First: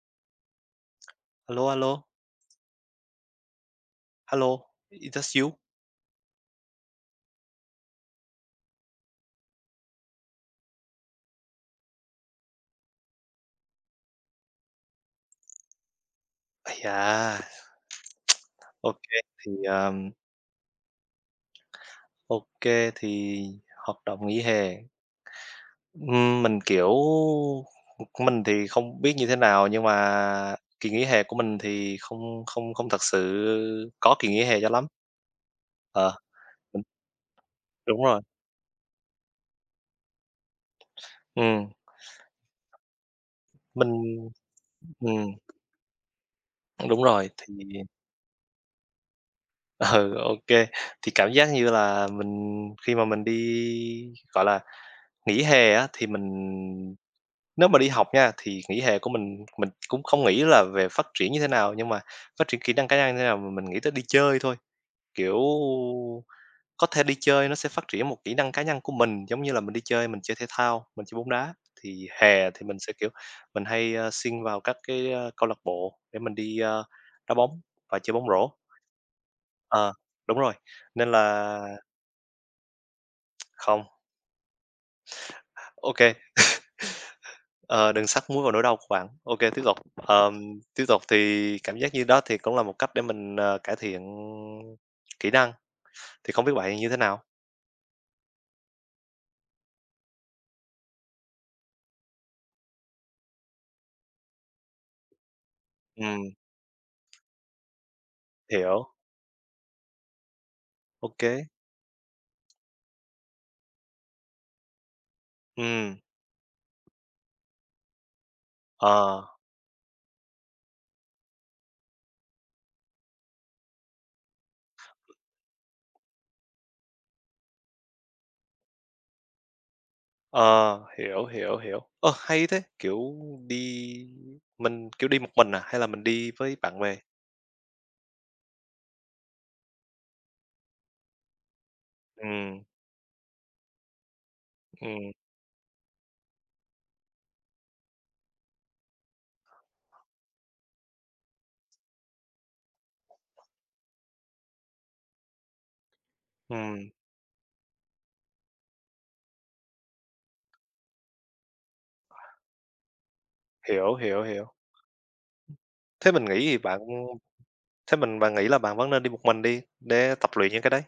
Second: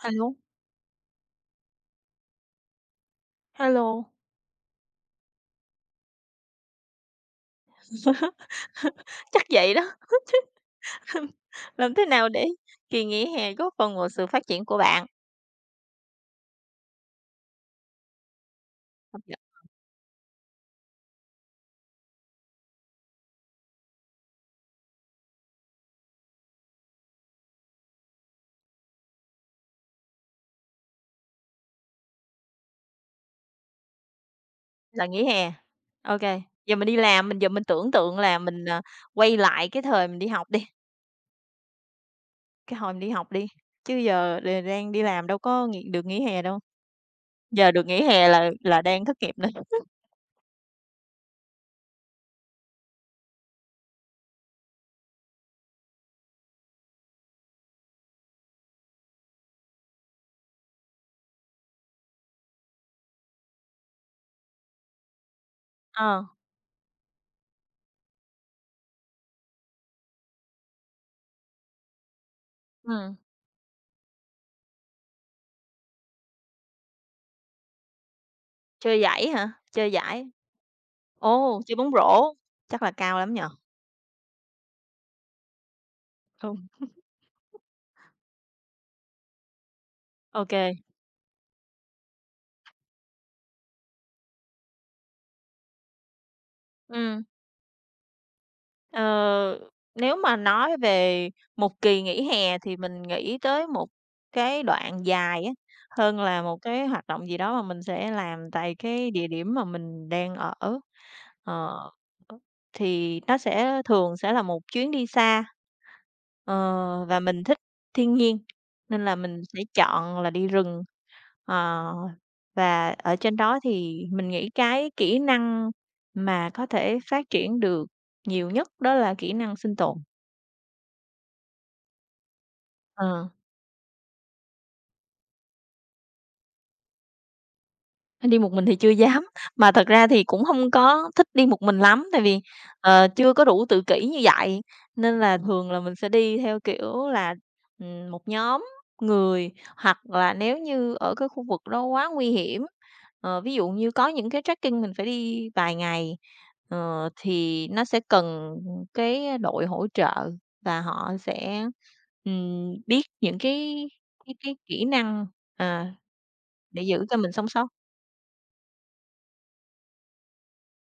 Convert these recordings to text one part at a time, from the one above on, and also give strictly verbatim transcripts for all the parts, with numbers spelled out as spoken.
Hello, Alo, alo, hello. hello, is that you? Chắc vậy đó. Làm thế nào để kỳ nghỉ hè góp phần vào sự phát triển của bạn? Yeah. da, OK, Công thì, ờm, OK, thì hợp đồng nghỉ hè, ừm, mình, kiểu, mình thì không biết như thế nào, nhưng mà kỳ nghỉ hè của mình thì không không không thật sự có kỳ nghỉ hè cho lắm. là nghỉ hè. Ờ, OK? Giờ mình mình đi làm, mình giờ mình tưởng đúng tượng rồi. là mình, à, quay lại cái thời mình đi học đi, Ừ, cái hồi mình đi học đi, chứ mình giờ đ đang đi làm ừm, đâu có nghỉ được nghỉ hè đâu, đúng rồi, thì giờ được nghỉ hè là là đang thất nghiệp nè. ừ, OK, thì cảm giác như là mình khi mà mình đi, gọi là nghỉ hè á thì mình nếu mà đi học nha, thì nghỉ hè của mình mình cũng không nghĩ là về phát triển như thế nào, nhưng mà phát triển kỹ năng cá nhân như thế nào mà mình nghĩ tới đi chơi thôi. Kiểu, Ờ, có thể đi chơi nó sẽ phát triển một kỹ năng cá nhân của mình, giống như là mình đi chơi, mình chơi thể thao, mình chơi bóng đá, thì hè thì mình sẽ, kiểu, ừm, mình hay, ơ, xin vào các cái, ơ, câu lạc bộ để mình đi, ơ, đá bóng và chơi bóng rổ. chơi giải hả? Chơi Ờ, giải, đúng rồi, nên ồ, là chơi bóng rổ, chắc là cao lắm nhỉ? không, ok. Ừm, Ờ, đừng sắc muối vào nỗi đau của bạn. OK, tiếp tục. ô Ờm, kê. tiếp tục thì cảm giác như đó thì cũng là một cách để mình, ờ, cải thiện kỹ năng, thì không biết bạn như thế nào? Ờ, nếu mà nói về một kỳ nghỉ hè thì mình nghĩ tới một cái đoạn dài á, hơn Ừm, là một cái hoạt động gì đó mà mình sẽ làm tại hiểu, cái địa điểm mà mình đang ở. OK. Kê. Ờ, thì nó sẽ thường sẽ là một chuyến đi xa. Ờ, và mình thích thiên nhiên Ờ, nên là mình sẽ chọn là đi rừng. Ờ, và ở trên đó thì mình nghĩ cái kỹ năng mà có thể phát triển được nhiều nhất đó là kỹ năng sinh tồn. ờ, hiểu, hiểu, hiểu. Ơ, hay thế! Kiểu, Ờ. đi mình, kiểu, đi một mình à, hay là mình đi với bạn bè? Đi một mình thì chưa dám, mà thật ra thì cũng hông có thích đi một mình lắm, tại vì, Ừm, ờ, chưa có đủ tự kỷ như vậy, ừm, nên là thường là mình sẽ đi theo kiểu là, ừm, một nhóm người, hoặc là nếu như ở cái khu vực đó quá nguy hiểm, ờ, ví dụ như có những cái trekking mình phải đi vài ngày, ừm, ờ, thì nó sẽ cần cái đội hỗ trợ và họ sẽ, ừm, biết những cái hiểu, hiểu, cái hiểu. cái kỹ năng, à, Thế mình nghĩ thì bạn. để giữ cho mình sống sót. Thế mình bạn nghĩ là bạn vẫn nên đi một mình đi để tập luyện những cái đấy.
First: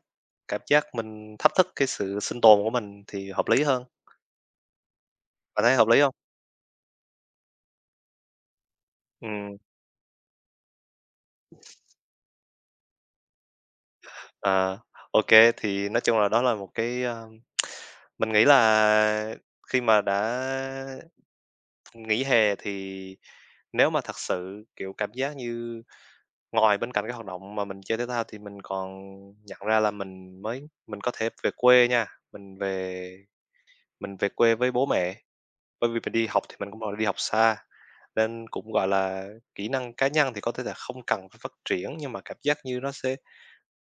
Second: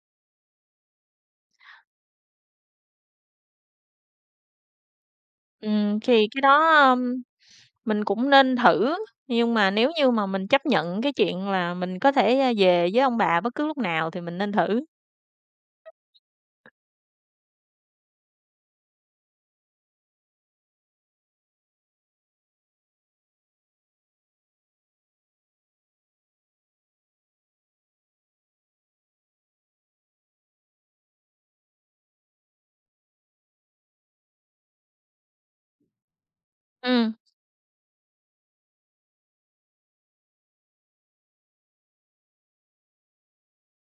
Cảm giác mình thách thức cái sự sinh tồn của mình thì hợp lý hơn. Bạn thấy hợp Ừm, lý không? thì cái đó, ưm, mình cũng nên thử, nhưng Ừm, mà nếu như mà mình chấp nhận cái chuyện là mình có thể, a, về với ông bà bất cứ lúc nào thì mình nên à, thử. ok, thì nói chung là đó là một cái, a, mình nghĩ là khi mà đã nghỉ hè thì nếu mà thật sự, kiểu, cảm giác như ngoài bên cạnh cái hoạt động mà mình chơi thể thao thì mình còn nhận ra là mình mới mình có thể về quê nha, mình về mình về quê với bố mẹ. Bởi vì mình đi học thì mình cũng, gọi là, đi Ừ, học xa, nên cũng, gọi là, kỹ năng cá nhân thì có thể là không cần phải phát triển, nhưng mà cảm giác như nó sẽ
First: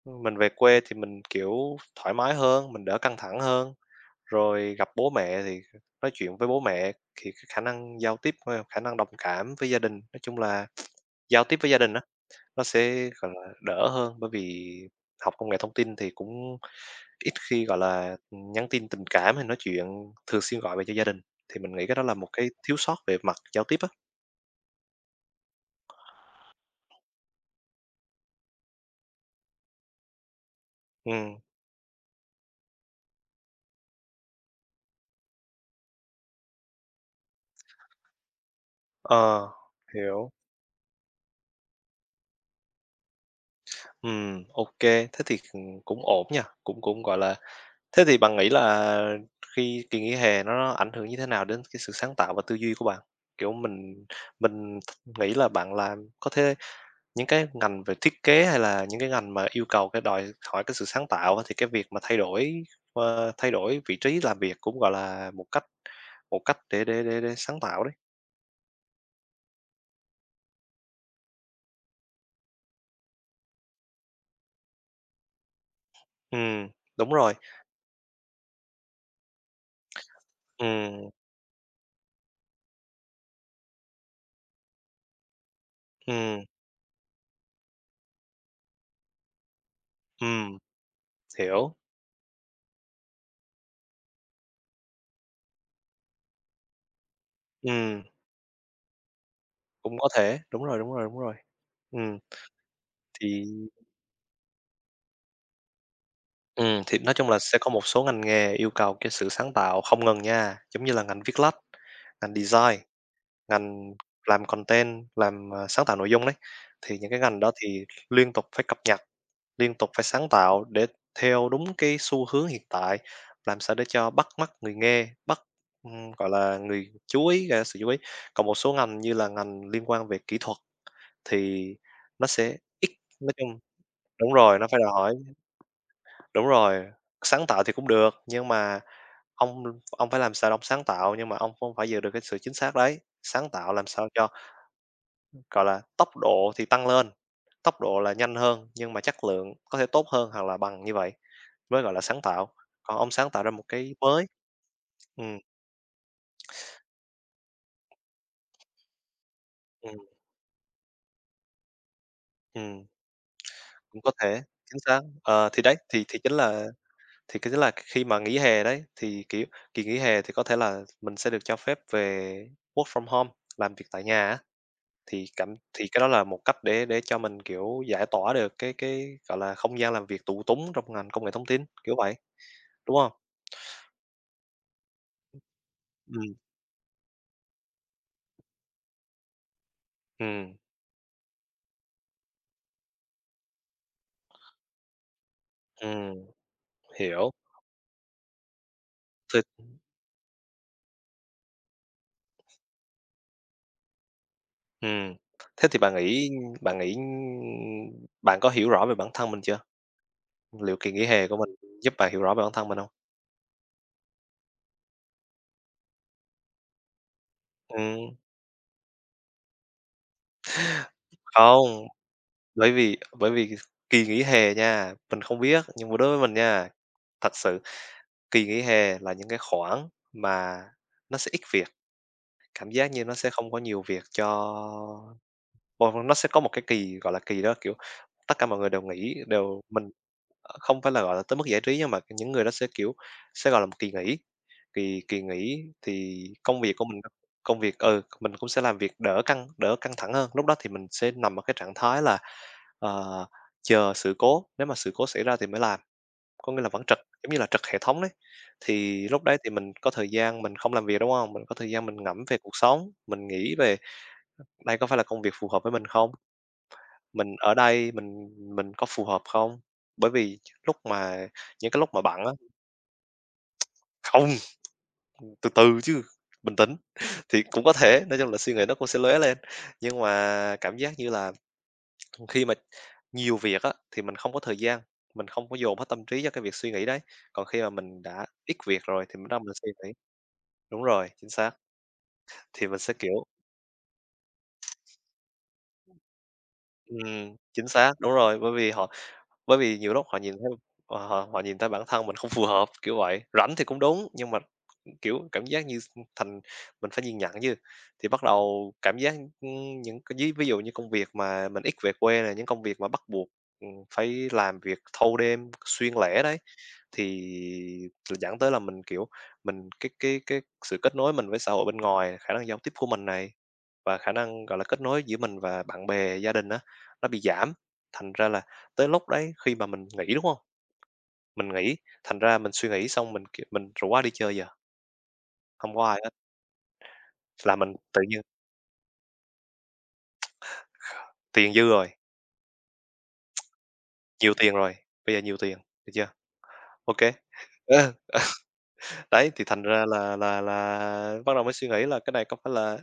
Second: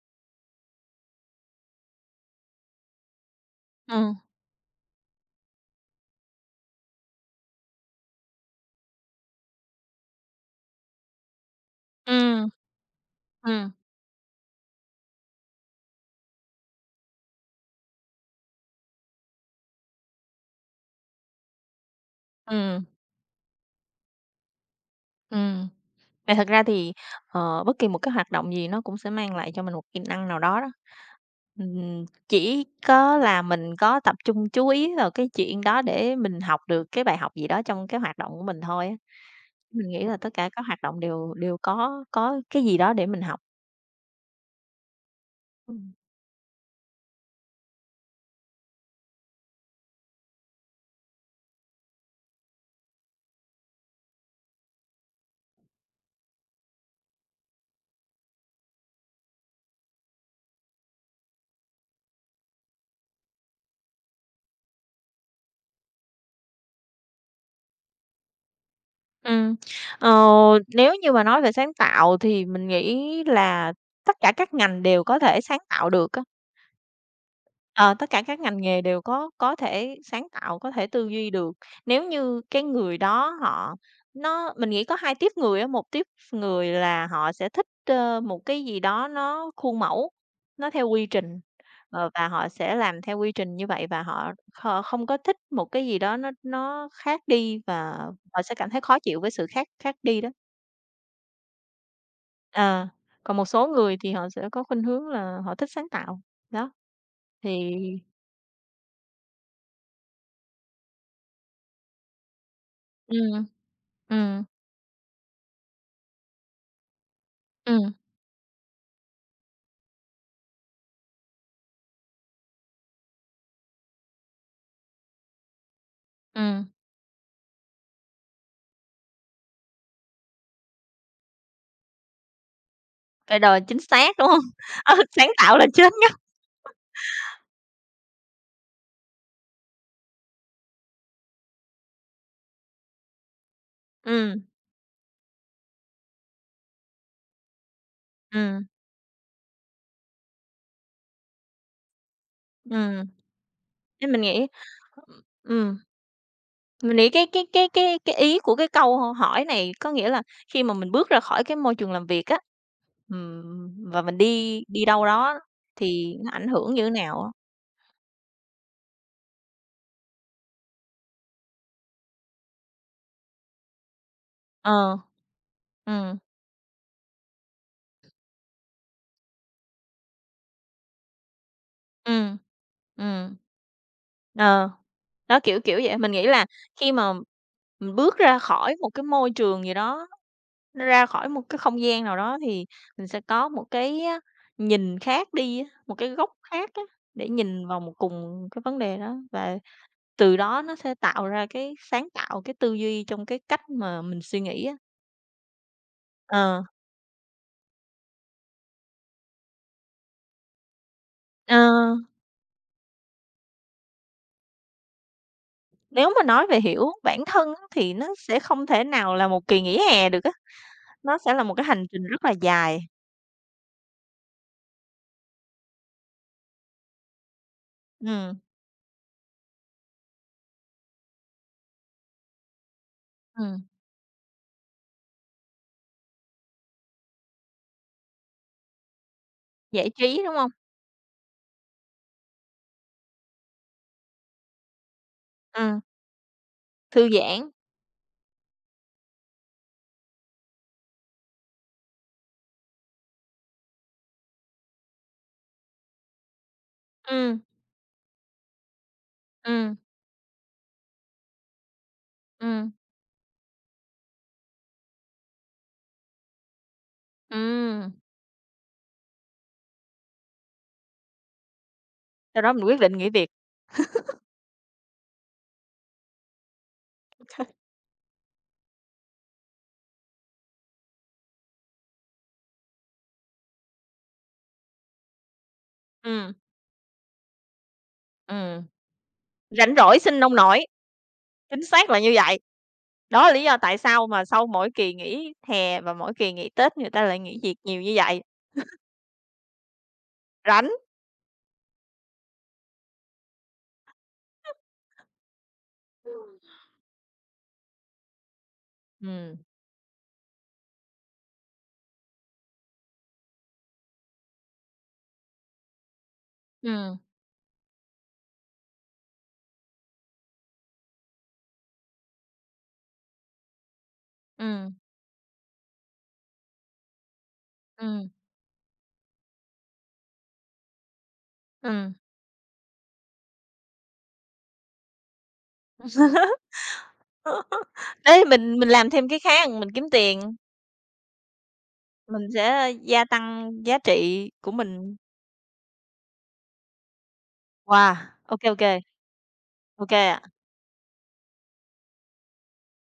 ừ, mình về quê thì mình, kiểu, thoải mái hơn, mình đỡ căng thẳng hơn, ừ, rồi gặp bố mẹ thì nói chuyện với bố mẹ thì cái khả năng giao tiếp, a, khả năng đồng cảm với gia đình, nói chung là giao tiếp với gia đình á, ừ, nó sẽ, gọi ừ, là, đỡ hơn. Bởi vì học công nghệ thông tin thì cũng ít khi, gọi là, nhắn tin tình cảm hay nói chuyện thường xuyên gọi về cho gia đình, thì mình nghĩ cái đó là một cái thiếu ừ, sót về mặt giao tiếp á. ừ. Mà thật ra thì, ờ, bất kỳ một cái hoạt động gì nó cũng sẽ mang lại cho mình một kỹ năng nào đó đó. Ừm, Ừm, chỉ có là mình có tập trung chú ý vào cái chuyện đó để mình học được cái bài học gì đó trong cái hoạt động của mình thôi á. ờ, Mình nghĩ là tất hiểu. cả các hoạt động đều đều có có cái gì đó để mình học. Ừm, ô, thế thì, ừm, cũng ổn nha, cũng cũng, gọi là, thế thì bạn nghĩ là khi kỳ nghỉ hè nó ảnh hưởng như thế nào đến cái sự sáng tạo và tư duy của bạn? Kiểu, mình mình nghĩ là bạn làm có thể những cái ngành về thiết kế hay là những cái ngành mà yêu cầu cái đòi hỏi cái sự sáng tạo á, thì cái việc mà thay đổi, ờ, thay đổi vị trí làm việc cũng, gọi là, một cách một cách để để để để sáng tạo đấy. Ừ. ờ, nếu như mà nói về sáng tạo thì mình nghĩ là tất cả các ngành đều có thể sáng tạo được á. Ừm, đúng rồi. Ờ, tất cả các ngành nghề đều có có thể sáng tạo, có thể tư Ừm, duy được. Nếu như cái người đó họ nó mình nghĩ có hai tiếp người á, một tiếp ừm, người là họ sẽ thích, ơ, một cái gì đó nó khuôn mẫu, ừm, nó theo quy trình, hiểu. ờ, và họ sẽ làm theo quy trình như vậy và họ kh không có thích một cái gì đó nó nó khác đi và Ừm, họ sẽ cảm thấy khó chịu với sự khác khác cũng có đi đó. thể, đúng rồi, đúng rồi, đúng rồi. Ừm, Ờ, còn một thì số người thì họ sẽ có khuynh hướng là họ thích sáng tạo, đó, ừm, thì nói chung là sẽ thì, có một số ngành nghề yêu cầu cái sự sáng tạo không ngừng nha, giống như là ngành viết lách, ngành design. ừm, Ngành ừm, làm content, làm, ờ, sáng tạo nội dung đấy, thì những cái ngành đó thì ừm, liên tục phải cập nhật, liên tục phải sáng tạo để theo đúng cái xu hướng hiện tại, làm sao để cho bắt mắt người nghe, bắt, ừm, gọi là, ừm, người chú ý, gây ra sự chú ý. Còn một số ngành như là ngành liên quan về kỹ thuật thì nó sẽ ít, nói phải chung đòi chính xác, đúng đúng không? rồi, nó phải đòi Ừ, hỏi sáng tạo là chết á. đúng rồi, sáng tạo thì cũng được, nhưng mà ông ông phải làm sao để ông sáng tạo, nhưng mà ông không phải giữ được cái sự chính xác đấy, sáng tạo làm sao cho Ừm, gọi là, tốc độ thì tăng lên, tốc độ là nhanh ừm, hơn, nhưng mà chất lượng có thể tốt hơn hoặc là bằng như vậy mới gọi là sáng tạo. Còn ừm. ông sáng tạo ra một cái Thế mình mới. nghĩ, Ừm, ừm, mình nghĩ cái cái cái cái cái ý của cái câu hỏi này có ừm, nghĩa là khi mà mình bước ra khỏi cái môi trường làm việc á, ừm, ừm, và cũng có mình thể, đi chính đi xác. đâu đó Ờ, thì đấy, thì thì thì nó chính ảnh là hưởng như thế nào á? thì cái chính là khi mà nghỉ hè đấy, thì, kiểu, kỳ nghỉ hè thì có thể là mình sẽ được cho phép về work from home, làm việc tại nhà á, Ờ. thì cảm thì cái đó Ừm, là một cách để để cho mình, kiểu, giải tỏa được cái cái, gọi là, không gian làm việc tù túng trong ngành công nghệ thông tin, kiểu vậy, ừm, đúng không? ừm. Ờ. Đó, kiểu, kiểu vậy. Mình nghĩ Ừm, là khi mà mình bước ra khỏi một cái môi trường gì đó, ừm. ra khỏi một cái không gian nào đó thì mình sẽ có một cái á, nhìn khác đi á, một cái Ừm, góc khác á, để hiểu. nhìn vào một cùng cái vấn đề đó Thế và từ đó nó sẽ tạo ra cái sáng tạo, cái tư duy trong cái cách mà mình suy nghĩ á. ừm, thế thì bạn nghĩ Ờ, bạn nghĩ bạn có hiểu rõ về bản thân mình chưa? Liệu kỳ nghỉ hè của ờ, mình giúp bạn hiểu rõ về bản thân mình hông? nếu mà nói về hiểu bản thân á, thì nó Ừm, sẽ không thể nào là một kỳ nghỉ hè được á, nó sẽ là một cái hành không, trình rất là bởi dài. vì bởi vì kỳ nghỉ hè nha, mình không biết, nhưng mà đối với mình nha, thật sự Ừm, kỳ nghỉ hè là những cái khoảng mà nó sẽ ít việc, cảm giác như nó sẽ không ừm, có nhiều việc cho. Ồ, nó sẽ có một cái kỳ, gọi là, kỳ đó, kiểu, tất cả mọi người đều nghỉ, đều giải mình trí, đúng không? ờ, không phải là, gọi là, tới mức giải trí nhưng mà những người đó sẽ, kiểu, sẽ, gọi là, một kỳ nghỉ. Kỳ kỳ nghỉ Ừm. thì công việc của mình Thư nó giãn. công việc ừ, mình cũng sẽ làm việc đỡ căng đỡ căng thẳng hơn. Lúc đó thì mình sẽ nằm ở cái trạng thái là, ờ, chờ sự cố, nếu mà sự cố xảy ra thì mới làm, có nghĩa là vẫn trực, giống như Ừm, là trực hệ thống đấy. Thì lúc đấy thì mình ừm, có thời gian mình không làm việc, đúng không? Mình có thời gian mình ngẫm về cuộc ừm, sống, mình nghĩ về đây có phải là công việc phù hợp với mình không? Mình ở ừm, đây mình mình có phù hợp không? Bởi vì lúc mà những cái lúc mà bận á, sau đó mình quyết định nghỉ việc. không, từ từ chứ, bình tĩnh, thì cũng có thể, nói chung là suy nghĩ nó cũng sẽ lóe lên. Nhưng mà cảm giác như là khi mà nhiều việc á, thì mình không có thời gian, mình không có dồn hết tâm trí cho Ừm, cái việc suy nghĩ đấy. Còn khi mà mình đã ít ừm, việc rồi thì mình bắt đầu mình suy rảnh nghĩ rỗi sinh nông nổi, đúng rồi, chính xác, chính xác là như vậy. thì mình sẽ, kiểu Đó là lý do tại sao mà sau mỗi kỳ nghỉ hè và mỗi kỳ nghỉ Tết người ta lại ừm, nghỉ việc chính nhiều như xác, đúng vậy, rồi, bởi vì họ bởi vì nhiều lúc họ nhìn thấy, rảnh. ờ, họ họ nhìn thấy bản thân mình không phù hợp, kiểu vậy. Rảnh thì cũng đúng, nhưng mà kiểu, cảm giác như thành mình phải nhìn nhận chứ. Thì bắt đầu cảm giác, Ừm, ưm, những cái ví ví dụ như công việc mà mình ít về quê nè, những công việc mà bắt buộc, ừm, phải làm việc thâu đêm, xuyên lẻ đấy, ừm, thì dẫn tới là mình, kiểu, mình cái cái cái sự kết nối mình với xã hội bên ngoài, khả năng giao tiếp của mình này, và khả năng, gọi là, ừm, kết nối giữa mình và bạn bè, gia đình á, nó bị giảm. ừm, Thành ra là tới lúc đấy khi mà mình nghỉ, đúng không, mình nghỉ, ừm. thành ra mình suy nghĩ xong mình, kiểu, mình rủ ai đi chơi giờ? Hông có ai hết. Là mình tự nhiên Đấy, mình mình làm thêm cái khác, mình kiếm tiền, tiền dư rồi, mình sẽ gia tăng giá trị nhiều của tiền rồi, mình. bây giờ nhiều tiền, được chưa? Ok. Ờ, Wow, ô kê, ô kê, đấy, thì thành ô ra kê là ạ. là là bắt đầu mới suy nghĩ là cái này có phải là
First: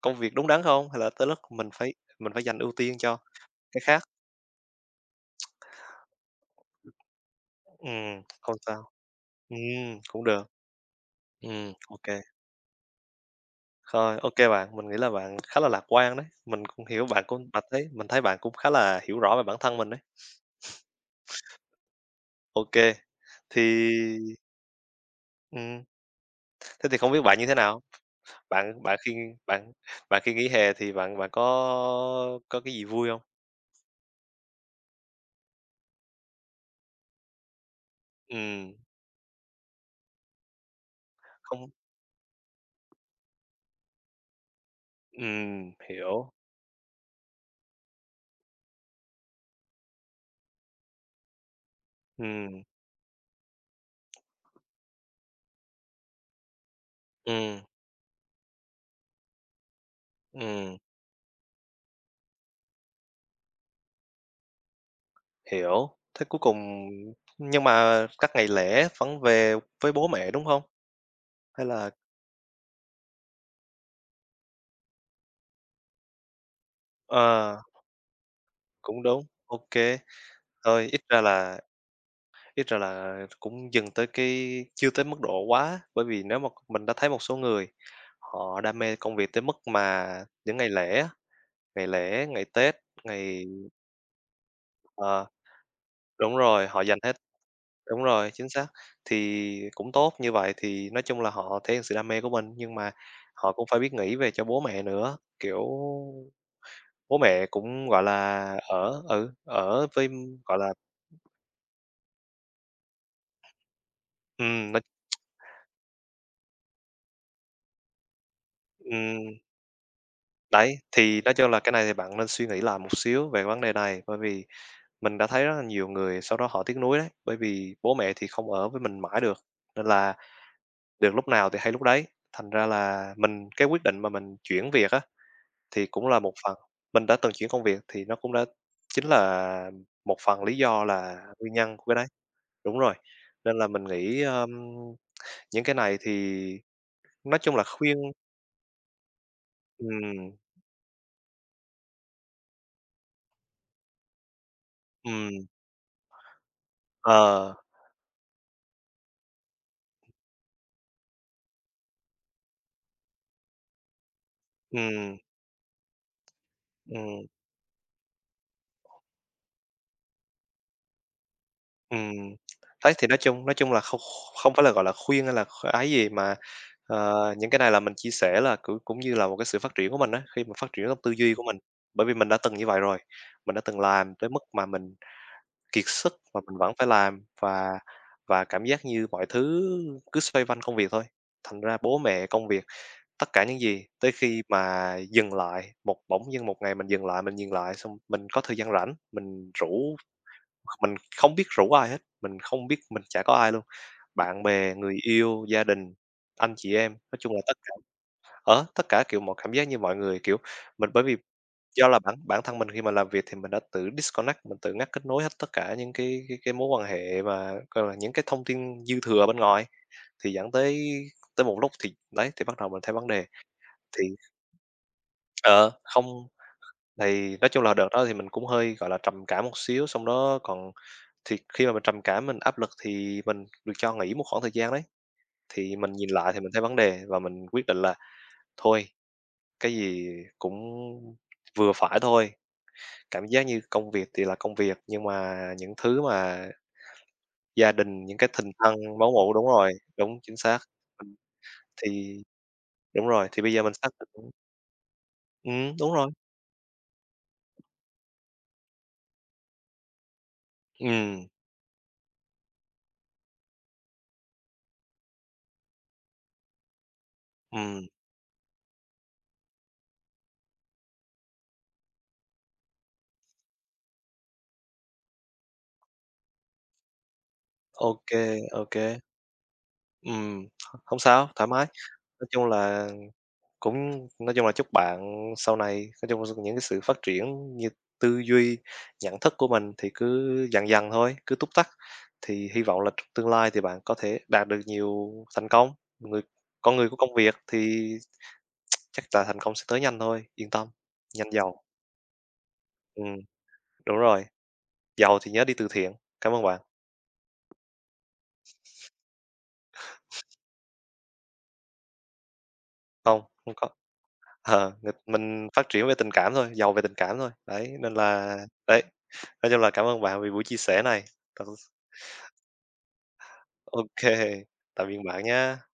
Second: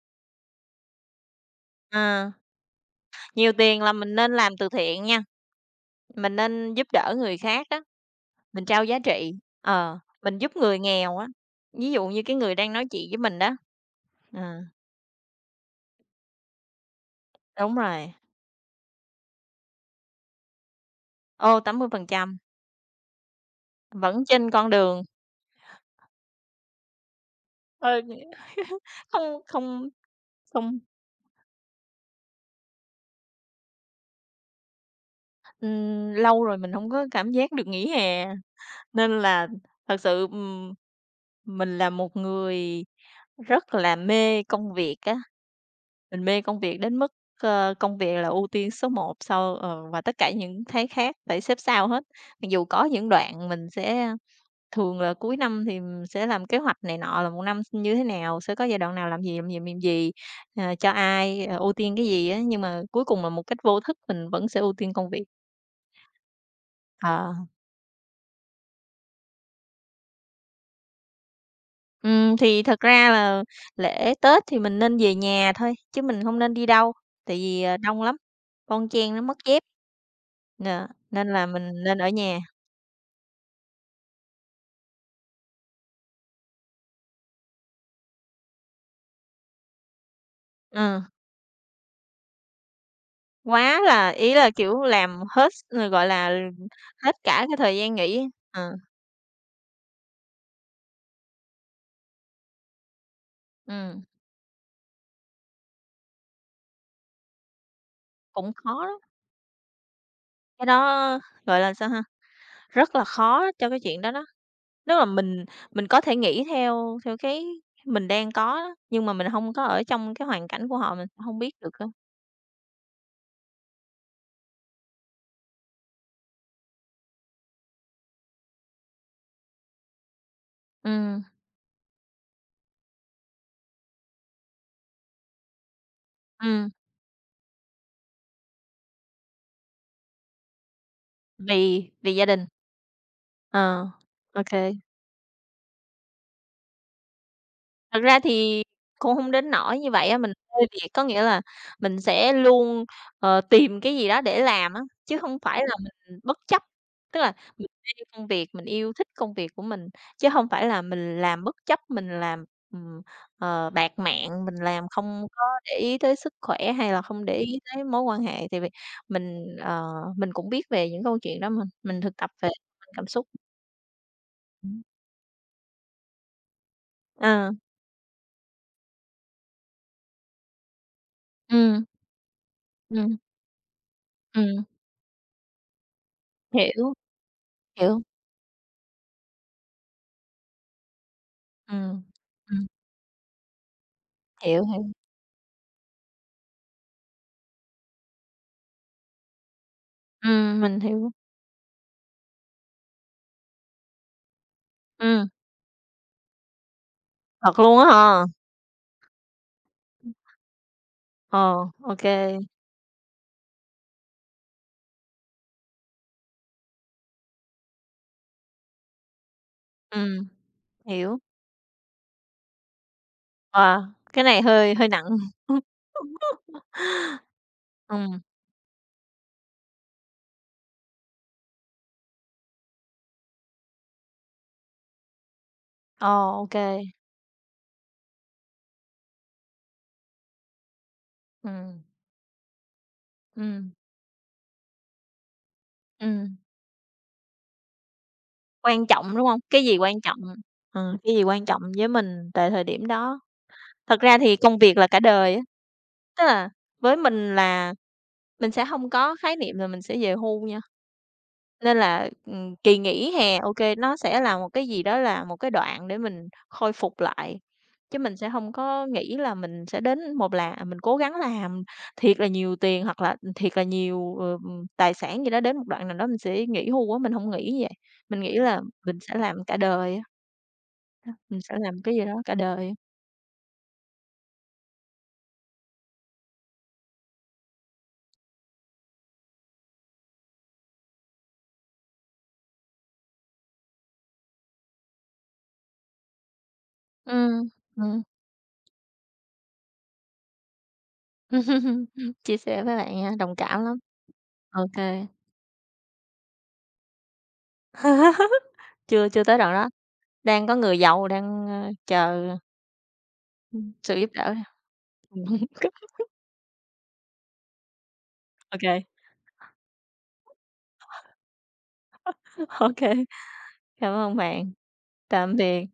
công việc đúng đắn không? Hay là tới lúc mình phải Ờ. mình phải dành ưu tiên cho Nhiều tiền cái là khác? mình nên làm từ thiện nha, mình nên giúp đỡ người khác á, Ừm, không mình trao sao. giá trị, ờ, Ừm, cũng mình được. giúp người nghèo á, Ừm, ví ô, dụ như cái người đang nói chuyện với mình đó. thôi, ok Ờ, bạn, mình nghĩ là bạn khá là lạc quan đấy, mình cũng hiểu bạn cũng bạn đúng thấy mình rồi, thấy bạn cũng khá là hiểu rõ về bản thân mình đấy. ô, tám mươi phần trăm Ok, vẫn thì trên con đường, ừm, thế thì không biết bạn như thế nào? ờ, Bạn bạn khi không bạn không bạn khi nghỉ hè không thì bạn bạn có có cái gì vui không? ừm, lâu rồi mình không có cảm giác được nghỉ hè, Ừm, nên là thật sự, ừm, không mình là một người rất là mê công việc á. ừm, Mình hiểu, mê công việc đến mức, ơ, công việc là ưu tiên số một sau ờ, và tất cả những cái khác phải xếp sau hết. Mặc ừm, dù có những đoạn mình sẽ thường là cuối năm thì mình sẽ làm kế hoạch này nọ là một ừm, năm như thế nào, sẽ có giai đoạn nào làm gì, làm gì, làm gì, ờ, ừm, cho ai, ờ, ưu tiên cái gì á, nhưng mà cuối cùng là một cách vô thức mình vẫn sẽ ưu tiên công việc. hiểu. Thế cuối cùng Ờ. nhưng mà các ngày lễ vẫn về với bố mẹ, đúng không? Hay là Ừm, thì thật ra là lễ Tết thì mình nên về nhà thôi, chứ mình không nên đi đâu, tại ờ, vì, ờ, đông lắm, bon cũng chen nó đúng, mất dép. ok. Nè, Thôi ít ra nên là là mình nên ở nhà. ít ra là cũng dừng tới cái chưa tới mức độ quá, bởi vì nếu mà mình đã thấy một số người họ đam mê công việc tới mức mà những ngày lễ Ờ, á, ngày lễ, ngày Tết, ngày. quá là ý là, kiểu, làm Ờ, hết s gọi là, đúng rồi, họ dành hết hết cả cái thời gian đúng nghỉ rồi, chính xác. ờ, Thì cũng tốt, như vậy thì nói chung là họ thể hiện sự đam mê của mình, nhưng mà họ cũng phải biết ừm, nghĩ về cho bố mẹ nữa, kiểu, bố mẹ cũng, gọi là, cũng khó đó. ở ừ, ở với gọi Cái là, đó, gọi là, sao ha, rất là khó cho cái chuyện đó đó. ừm, nói Nếu mà mình mình có thể nghĩ theo theo cái mình đang có đó, nhưng mà mình ừm, không có ở trong cái hoàn cảnh đấy, của họ, mình thì nói không chung biết là được cái này đâu. thì bạn nên suy nghĩ lại một xíu về vấn đề này, bởi vì mình đã thấy rất là nhiều người sau đó họ tiếc nuối đấy, bởi vì bố mẹ thì không ở với mình mãi được, nên là được Ừm. lúc nào thì hay lúc đấy. Thành ra là mình cái quyết định mà mình chuyển việc á thì cũng là một phần Ừm, mình đã từng chuyển công việc thì nó cũng đã chính là một phần lý do là nguyên nhân của vì cái đấy. vì gia đình, Đúng rồi, nên ờ, là mình nghĩ, ô ờm, kê. những cái này thì nói chung là khuyên Thật ra thì cũng hông đến nỗi như vậy á, ừm, mình hơi việc, có nghĩa là mình sẽ luôn, ờ, tìm cái gì đó để làm á, chứ hông ừm, phải là mình bất chấp. Tức là ờ, mình yêu công việc, mình yêu thích công việc của mình, chứ hông phải là mình làm bất chấp, mình làm, ừm, ờ, bạt mạng, mình làm ừm, không có để ý tới sức khỏe hay là không ừm, để ý tới mối quan hệ. Tại vì mình, ờ, mình cũng biết về những câu chuyện đó mà, mình thực tập ừm. về Đấy, cảm thì nói xúc. chung nói chung là không không phải là, Ừm, gọi là, khuyên hay là kh ấy gì mà, ờ, những ờ. cái này là mình chia sẻ là cũng cũng như là một cái sự phát triển của mình á, khi mà phát triển trong tư duy của mình. Ừm, Bởi vì mình đã từng như vậy rồi, ừm, mình đã từng làm tới mức ừm, mà mình kiệt sức mà mình vẫn phải hiểu, làm và hiểu, và cảm giác như mọi thứ cứ xoay quanh công việc thôi. Thành ra bố ừm, mẹ, công việc, ừm, tất cả những gì tới khi hiểu, hiểu, mà dừng lại, một bỗng dưng một ngày mình dừng lại, mình nhìn lại xong mình có thời gian rảnh, mình rủ ừm, mình mình hiểu, không biết rủ ai hết, mình không biết mình chả có ai luôn, bạn bè, người ừm, yêu, gia đình, anh chị em, nói chung là tất thật cả, luôn á ha? ở tất cả, kiểu, một cảm giác như mọi người, kiểu, mình bởi vì Ờ, do ô là bản kê, bản thân mình khi mà làm việc thì mình đã tự disconnect, mình tự ngắt kết nối hết tất cả những cái cái cái mối quan hệ và, gọi là, những cái thông tin dư thừa bên ngoài, ừm, thì dẫn tới hiểu, tới một lúc thì đấy, thì bắt đầu mình thấy vấn đề. wow, Thì cái này hơi hơi nặng. ờ, không thì nói chung là đợt đó thì Ừm, mình cũng hơi, gọi là, trầm cảm một xíu, xong đó còn thì khi mà mình trầm cảm, mình áp lực thì mình được cho nghỉ một khoảng thời gian đấy. Thì mình ờ, nhìn lại thì ô mình thấy vấn kê, đề và mình quyết định là thôi, cái gì cũng vừa ừm, phải thôi. Cảm giác như ừm, công việc thì là công việc, nhưng mà những thứ ừm, mà gia đình, những cái tình thân, quan máu trọng, đúng mủ hông? đúng Cái rồi, gì quan trọng, đúng, chính xác. ờ, cái Ừm, gì quan trọng với mình thì tại thời điểm đúng đó. rồi, thì bây giờ mình xác Thật ra định thì công việc là cả đời á, ừm, đúng rồi. tức là với mình là mình sẽ hông có khái niệm là mình sẽ về hưu nha. Ừm, Nên là, ừm, kỳ nghỉ hè, ok nó sẽ là một cái gì đó là một cái đoạn để mình khôi phục lại, ừm, chứ mình sẽ không có nghĩ là mình sẽ đến một là mình cố gắng làm thiệt là nhiều tiền hoặc là, thiệt là nhiều, ờ, ừm, tài sản gì đó, đến một đoạn nào đó mình sẽ nghỉ hưu á, mình không nghĩ như vậy. ô Mình kê, nghĩ là ô kê. mình sẽ làm cả đời á, Ừm, h không sao, mình thoải sẽ mái. làm cái gì đó Nói cả chung đời á. là cũng nói chung là chúc bạn sau này nói chung là những cái sự phát triển như tư duy, nhận thức của mình thì cứ dần dần thôi, cứ túc tắc, thì hy vọng là trong tương lai thì bạn có thể đạt được nhiều thành công. Người con người của công việc Ừm, thì chắc là thành công sẽ tới nhanh thôi, yên tâm, nhanh giàu. Chia sẻ với bạn nha, Ừm, đồng cảm lắm. đúng rồi, OK. giàu thì nhớ đi từ thiện. Cảm ơn bạn. Chưa chưa tới đoạn đó, đang có người giàu đang, ơ, chờ, Không, không có. Ừm, sự giúp đỡ nè. Ờ, ng mình phát triển về tình cảm thôi, giàu về tình cảm thôi. Đấy, nên là Ô kê. đấy, nói chung là cảm ơn bạn vì buổi chia sẻ này. Thật Ô kê, cảm OK, ơn bạn. tạm biệt bạn Tạm nhé. biệt.